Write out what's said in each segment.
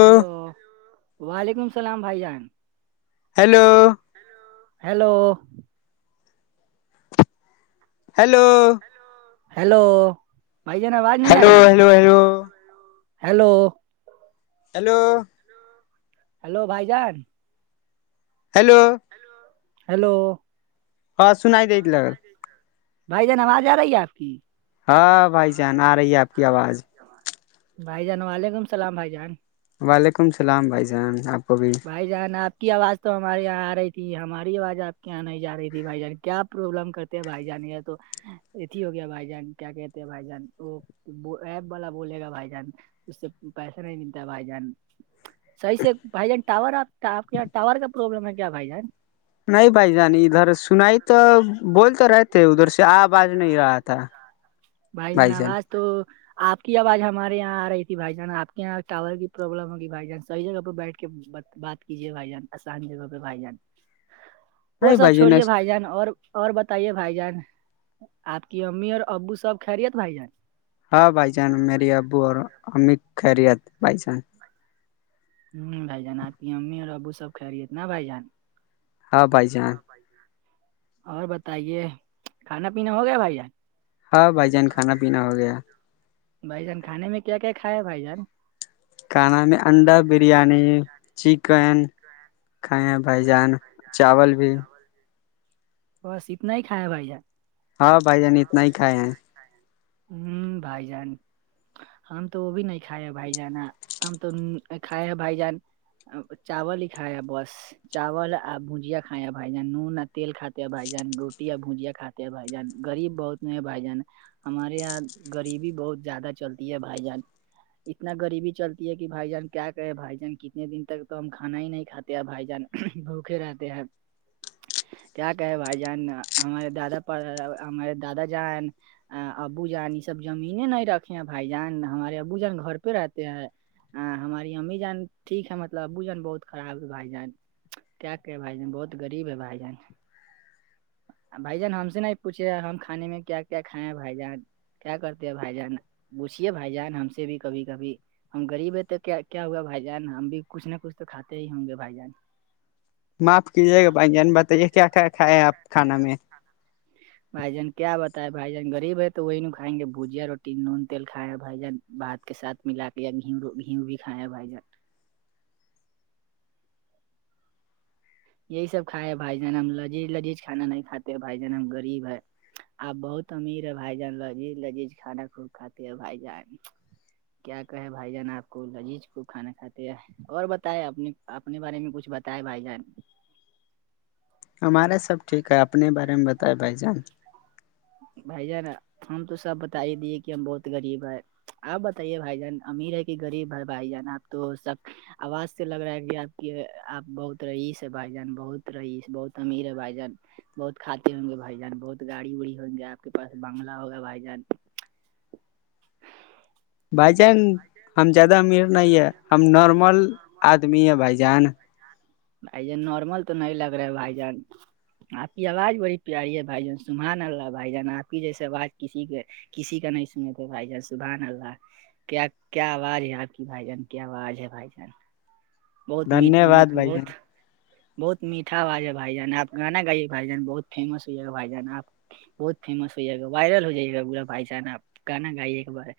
hello وعلیکم السلام بھائی جان ہیلو ہیلو ہیلو ہیلو بھائی ج ن آواز نہیں آ ہیلو رہی ہے hello hello hello hello hello بھائی جان ہیلو ہیلو ہاں سنائی دے لگل بھائی جان آواز آ رہی ہے آپ کی ہاں بھائی جان آ رہی ہے آپ کی آواز بھائی جان وعلیکم السلام بھائی جان وعلیکم السلام بھائی جان آپ کوبھی بھائی جان آپ کی آواز تو ہمارے یہاں آ رہی تھی ہماری آواز آپ کے یہاں نہیں جا رہی تھی بھائی جان کیا پرابلم کرتے بھائی جان تو اتھی ہو گیا بھائی جان کیا کہتے ہیں بھائی جان وہ ایپ والا بولے گا بھائی جان اس سے پیسہ نہیں ملتا بھائی جان صحیح سے بھائی جان ٹاور آپ آپ کے یہاں ٹاور کا پرابلم ہے کیا بھائی جان نہیں نہیں بھائی جان بائی ادھر ج سنائی تارا تو سنائی تو بول بول رہتے کر ادھر رہے سے تھ آواز کرر نہیں آ رہا باز میں تھا جیا تھا بھائی جان آواز تو آپ کی آواز ہمارے یہاں آ رہی تھی بھائی جان آپ کے یہاں ٹور کی پروابلم ہوگی بھائی جان سحی جگہ پہ بیٹھ کے ب بات کیجے بھائی جان آسان جگہ پہ بھائی جان وہ سب چھوڑیے بھائی جان اور اور بتائیے بھائی جان آپ کی امی اور ابو سب کہرییت بھائی جان ہاں بھائی جان میری ابو اور امق خیریت بھائی جان ہوں بھائی جان آپ کی امی اور ابو سب خھ رہیے نا بائی جان ہاں بھائی جان ہاں بھ اور بتائیے کھانا پینا ہو گیا بھائی ہاں بھائی جان کھانا پینا ہو گیا بھائی جان کھے میں کیا کھیا ہے بھائی جان کھانا میں انڈا بریانی چکن کھائے ہیں بھائی جان چاول بھی بس اتنا ہی کا بھائی جا ہاں بھائی جان ہاں اتنا ہی کھائے ہیں ہوں بھائی جان ہم تو وہ بھی نہیں کھائے ہیں بھائی جان ہم تو کھائے ہیں بھائی جان چاول ہی کایا بس چاول اور بجیا کھیا بھائی جان نون تیل کاتے ہے بھائی جان روٹی یا بھجیا کات ہیں بھائی جان گریب بہت ن ہے بھائی جان ہمارے یہاں غریبی بہت زیادہ چلتی ہے بھائی جان اتنا غریبی چلتی ہے کہ بھائی جان کیا کہے بھائی جان کتنے دن تک تو ہم کھانا ہی نہیں کاتے بھائی جان بھوکے رہتے ہیں کیا کہے بھائی جان ہمارے دادا ہمارے دادا جان ابو جان یہ سب زمین نہیں رکھے ہیں بھائی جان ہمارے ابو جان گھر پہ رہتے ہیں ہاں ہماری امی جان ٹھیک ہے مطلب ابو جان بہت خراب بھائی جان کیا کیا بھائی جن بہت غریب ہے بھائی جان بھائی جان ہم سے نہیں پوچھے ہم کھان میں کیا کیا کھائے ہیں بھائی جان کیا کرتے ہیں بھائی جان پوچھیے بھائی جان ہم سے بھی کبھی کبھی ہم غریب ہے تو کیا کیا ہوا بھائی جان ہم بھی کچھ نہ کچھ تو کھاتے ہی ہوں گے بھائی جان معاف کیجیے گا بھ جان بتائیے کیا کیا کھائے ہے آپ کھانا میں [inaudible] بھائی جان کیا بتا ہے بھائی جان گغب ہے تو وہی ن کائیں گے بھجیا روٹی نون تیل کھائے بھائی جان بات کے ساتھ ملا کے یا گھی گھی بھی کھائےیں بھائی جان یہی سب کھائے ہے بھائی جان ہم لذیذ لذیذھانا نہیں کاتے بھائی جان ہم غریب ہے آپ بہت امیر ہے بھائی جان لجیذ لجیج کھانا خوب کات ہے بھائی جان کیا کہے بھائی جان آپ کو لذیذ کو کھانا کھاتے اور بتائے اپنے اپنے بارے میں کچھ بتاائے بھائی جان ہمارا سب ٹھیک ہے اپنے بارے میں بتائے بھائی جان بھائی جانا ہم تو سب بتا ہی دیے کہ ہم بہت غریب ہے آپ بتائیے بھائی جان امیر ہے کہ غریب ہے بھائی جان آپ تو سب آواز سے لگ رہا ہے کہ آپ کی آپ بہت رہئیس ہے بھائی جان بہت رہیس بہت امیر ہے بھائی جان بہت کاتے ہوں گے بھائی جان بہت گاڑی وڑی ہوں گے آپ کے پاس بنگلہ ہوگا بھائی جان بھائی جان ہم زیادہ امیر ن ہے ہم نارمل آدمی ہیں بھائی جان بھائی جان نارمل تو نہیں لگ رہے بھائی جان آپ کی آواز بڑی پیاری ہے بھائی جان سمھا نہ رہا بھائی جان آپ کی جیسے آواز کسی کے کسی کا نہیں سنے تھے بھائی جان سبحان اللہا کیا کیا آواز ہے آپ کی بھائی جان کیا آواز ہے بھائی جان بہت م دھنیہ واد بھائی بہت جان بہت میھا جا ہے بھائی جان آپ گانا گائیے بائی جان بہت فیمس ہو ہے بھائی جان آپ بہت فیمس ہو جائے گا وائرل ہو جائے گا با بھائی جانا گانا گائیے ایک بار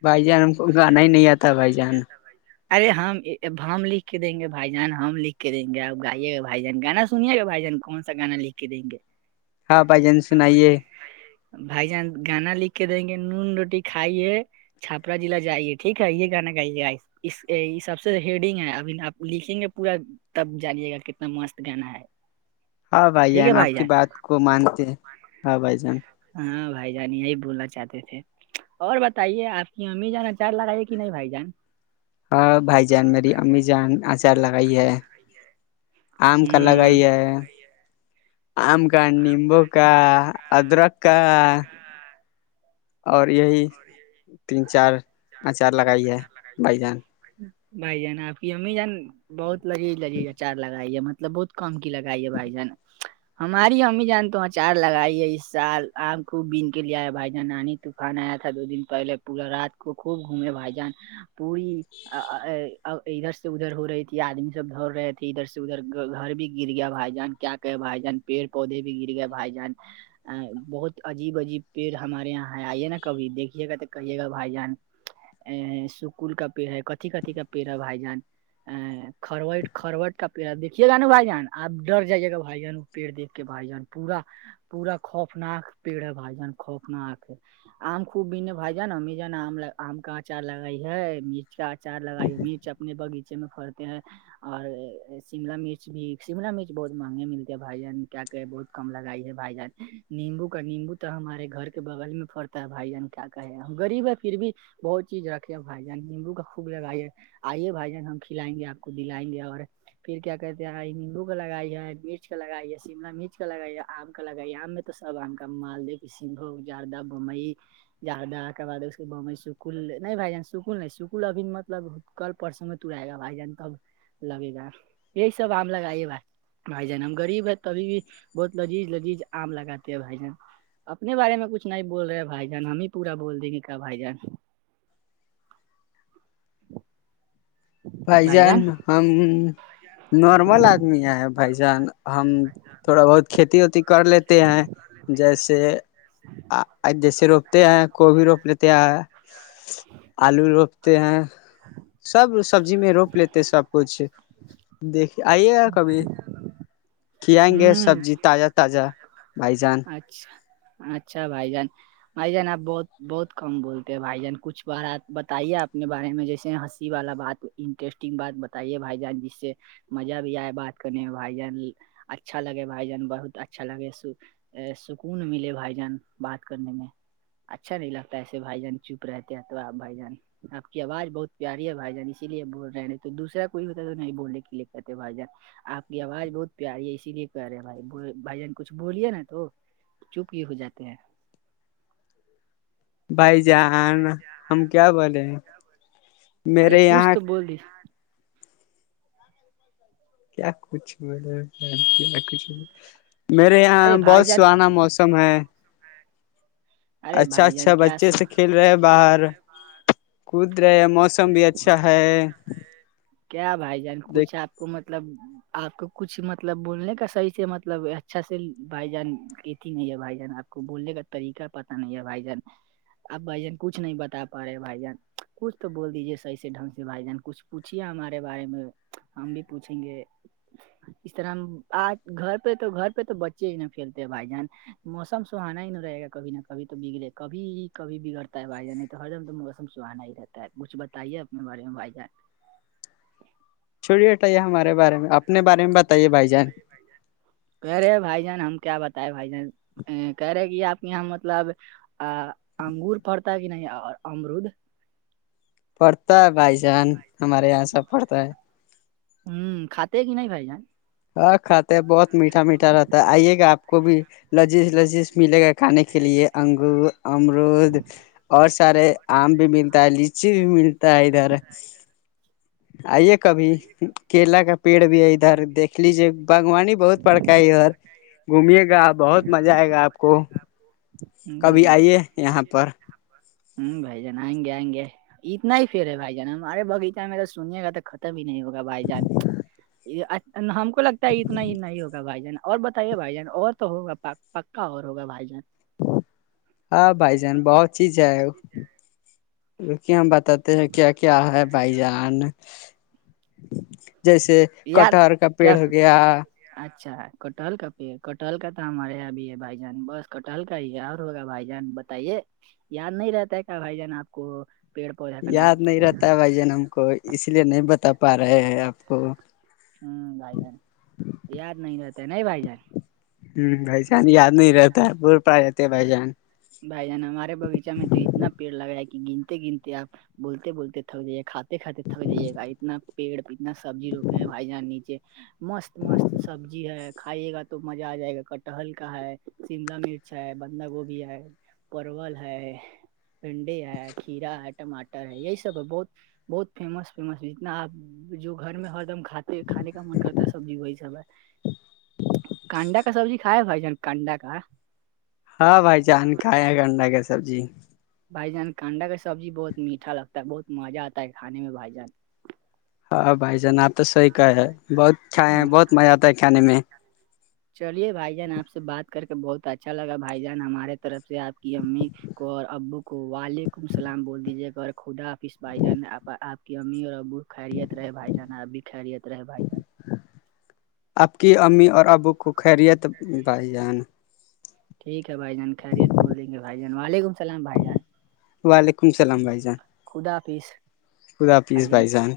بائی جیان بھ جان ہم کو کو گانا ہی نہیں آ تھا بھ جان ارے ہم اب ہم لکھ کے دیں گے بھائی جان ہم لکھ کے دیں گے اب گائیے گا بھائی جان گانا سنیے گا بھائی جان کون ستگان لکے ہے ہاں بائی جن سے آئی ہے بھائی جان گانا لکھ کے دیں گے نون روٹی کھائیے کاضل جائیے ٹھیک ہے یہانایے آ اس سب سے ہیڈنگ ہے ابپ لکھیں گے پورا تب جانیے گا کتنا مست گانا ہے ہاں بھائی جان آپ کی بات کو مانتے ہیں ہاں بھائی جان ہاں بھائی جان یہی بولنا چاہتے تھے اور بتائیے آپ کی امی جانا چار لگائیے کہ نہیں بھائی جان ہاں بھائی جان میری امی جان اچار لگائی ہے آم کا لگا ہوں ہییا ہے آم کا ک نبوک ادرک اور یہی تین چار آچار لگائی ہے بائی جان بھائی جان آپ کی امی جان بہت لگی ہی لگی گا چار لگائی ہے مطلب بہت کم کی لگائیے بھائی جان ہماری امی جان تو اچار لگائی ہے اس سال آم خوب بین کے لے آئے بھائی جانانی تو کان آیا تھا دو دن پہلے پورا رات کو خوب گھومے بھائی جان پوری ادھر سے ادھر ہو رہی تھی آدمی سب د رہے تھے ادھر سے ادھر گھر بھی گر گیا بھائی جان کیا کہ بھائی جان پیڑ پودے بھی گر گئے بھائی جان ا بہت عجیب عجیب پیڑ ہمارے یہاں ہے آئیے نا کبھی دیکھیے گا تو کہیے گا بھائی جان ا سکول کا پیڑ ہے کتھی کتھی کا پیڑ ہے بھائی جان ا کروٹ کروٹ کا پیڑا دیکھیے گا نا بھائی جان آپ ڈر جائیے گا بھائی جانوں پیڑ دیکھ کے بھائی جان پورا پورا خوفناک پیڑ ہے بھائی جان خوفناک ہے ہم خوب بنے بائی جانا میںی جا کاٹ اچار لگائی ہے مرچ کا اچار لگائی ہے مرچ اپنے بغیچے میں پڑتے ہیں اور شملا مرچ بھی شملا مرچ بہت مہنگے ملتے ہیں بھائی جان کیا بہت کم لگائی ہے بھائی جان نیمبو کا نمبو تو ہمارے گھرر کے بغل میں فر بھائی جان کیا کہے ریب ہے پھر بھی بہت چیز رکھے بھائی جان نیمبو کا خوب لگائیے آئیے بھائی جان ہم کھلائیں گے آپ کو دلائیں گے اور پھر کیا کہتے ہیں نمبو کا لگائی ہے مرچ کا لگائی ہے شیملا مرچ کا لگائی ہے آم کا لگائی آم میں تو سب آم کا مال دے پ ہو جاردہ بمبئی جاردہ کے بعد اس کے ببئی سکھ سکل نہیں بھائی جان سکل نہیں سکل ابھی مطلب کل پرسوں میں تر آئے گا بھائی جان تب لبےید یہی سب آم لگائیے بائی بھائی جان ہم غب ہے تو ابھی بھی بہت لذیذ لذیذ آم لگاتے ہیں بھائی جان اپنے بارے میں کچھ نہیں بول رہے بھائی جان ہمیں پورا بول دیں گے کیا بھائی جان بھائی جان ہم نارمل آدمی ہیں بھائی جان ہم تھوڑا بہت کھیتی وتی کر لیتے ہیں جیسے جیسے روپتے ہیں گوبھی روپ لیتے ہیں آلو روپ ہیں سب سبزی میں روپ لیتے سب کچھ دیک آئیے ا کبھی کھیں گے ہوں سبزی تازہ تازہ بھائی جان اچھا اچھا بھائی جان بھائی جان آپ بہت بہت کم بولتے ہیں بھائی جان کچھ بار آپ بتائیے اپنے بارے میں جیسے ہنسی والا بات انٹرسٹنگ بات بتائیے بھائی جان جس سے مزہ بھی آئے بات کرنے میں بھائی جان اچھا لگے بھائی جان بہت اچھا لگے س سکون ملے بھائی جان بات کرنے میں اچھا نہیں لگتا ایسے بھائی جان چپ رہتے ہیں تو آپ بھائی جان آپ کی آواز بہت پیاری ہے بھائی جان اسی لیے بول رہے ہیں تو دوسرا کوئی ہوتا تو نہیں بولنے کے لیے کہتے بھائی جان آپ کی آواز بہت پیاری ہے اسی لیے کہہ رہے ہیں بھائی بھائی جان کچھ بولیے نا تو چپ ہی ہو جاتے ہیں بھائی جان ہم کیا بولے ہیں میرے یہاں بولی کیا کچھ مط میرے یہاں ارے بھائی بہت جان سہانا موسم ہے ارے اچھا بھائی اچھا جان کیا بچے سو سے کھیل رہے باہر کد رہے موسم بھی اچھا ہے کیا بھائی جان دیک کچھ آپ کو مطلب آپ کو کچھ مطلب بولنے کا صحیح سے مطلب اچھا سے بھائی جان کہتی نہیں ہے بھائی جان آپ کو بولنے کا طریقہ پتا نہیں ہے بھائی جان اب بھائی جان کچھ نہیں بتا پا رہے بھائی جان کچھ تو بول دیجے سحیس سے ڈھنگ سے بھائی جان کچھ پوچھییا ہمارے بارے میں ہم بھی پوچھیں گے اس طرح آج گھر پہ تو گھر پہ تو بچے ہی نہ پھیلتے ہیں بھائی جان موسم سہانا ہی نہیں رہے گا کبھی نہ کب تو بگڑے کبھی کبھی بگڑتا ہے بائی ج نہیں تو ہر جم موسم سہانا ہی رہتا ہے کچھ بتائیے اپنے بارے میں بھائی جان چڑی بٹھائی یہ ہمارے بارے میں اپنے بارے میں بتائیے بھائی جان کہہ رہے بھائی جان ہم کیا بتائے بھائی جان کہہ رہے کہ آپ کے یہاں مطلب آ انگور پڑتا کہ نہیں اور امرود پڑتا ہے بائی چان ہمارے یہاں سب پڑتا ہے ہوں کاتے کہ نہیں بائی جان ہاں کھاتے ہیں بہت میٹھا میٹھ رہتا ہے آئیے گا آپ کو بھی لذیذ لذیذ ملے گا کھانے کے لیے انگور امرود اور سارے آم بھی ملتا ہے لچی بھی ملتا ہے ادھر آئیے کبھی کیلا کا پیڑ بھی ہے ادھر دیکھ لیجیے باغوانی بہت بڑکا ہے ادھر گھمیے گا بہت مزہ آئے گا آپ کو کبھی ہ آئیے یہاں پر ہوں بھائی جان آئیں گے آئیں گے اتنا ہیر ہے بھائی جان ہم ارے بغیچہ میںیرا سنیے گا تو ا بھی نہیں ہوگا بھائی جان ہم کو لگتا ہے اتنا ہی نہیں ہوگا بھائی جان اور بتائیے بھائی جان اور تو ہوگا پکا اور ہوگا بھائی جان ہاں بھائی جان بہت چیز ہے لک ہم بتاتے ہیں کیا کیا ہے بائی جان جیسے یاد کٹہر کا کیا پیڑ ہو گیا اچھا کوٹل کا پے کوٹل کا تو ہمارے یہابی ہے بھائی جان بس کوٹہل کا ہی ہے اور ہوگا بھائی جان بتائیے یاد نہیں رہتا ہے کیا بھائی جان آپ کو پیڑ پودا کا نام یاد نہیں رہتا ہے بھائی جان ہم کو اس لیے نہیں بتا پا رہے ہیں آپ کو ہمم بھائی جان یاد نہیں رہتے نہیں بھائی جان ہمم بھائی جان یاد نہیں رہتا ہے بول پا رہتے بھائی جان بھائی جان ہمارے بغیچہ میں تو اتنا پیڑ لگایا کہ گنتے گنتے آپ بولتے بولتے تھک جائے کھات کھاتے کھاتے تھک جائے جائیے گا اتنا پیڑ اتنا سبزی روپے ہیں بھائی جان نیچے مست مست سبزی ہے کھائیے گا تو مزہ آ جائے گا کٹہل کا ہے شملہ مرچ ہے بندھا گوبھی ہے پرول ہے بھنڈے ہے کھیرا ہے ٹماٹر ہے یہی سب ہے بہت بہت فیمس فیمس جتنا آپ جو گھر میں ہر دم کھاتے کھے کا من کرتا ہے سبزی وہی سب ہے کانڈا کا سبزی کائے بھائی جان کانڈا کا ہاں بھائی چان کھایا ہے گنڈا کا سبزی بھائی جان کانڈا کا سبزی بہت میٹھا لگتا ہے بہت مزہ آتا ہے کھے میں بھائی جان ہاں بھائی جان آپ تو صحیح کہے ہیں بہت کھائے ہیں ہاں، بہت مزہ آتا ہے کھانے میں چلیے بھائی جان آپ سے بات کر کے بہت اچھا لگا بھائی جان ہمارے طرف سے آپ کی امی کو اور ابو کو وعلیکم اللام بول دیجیے گا اور خدا فس بھائی جان آپ آپ کی امی اور ابو خیریت رہے بھائی جان آپ بی خیریت رہے بھائی جان آپ کی امی اور ابو کو خیریت بھائی جان ٹھیک ہے بھائی جان خیریت بول دیں گے بھائی جان ولیکم السلام بھائی جان وعلیکم السلام بھائی جان خدا حافظ خدا حافظ بھائی جان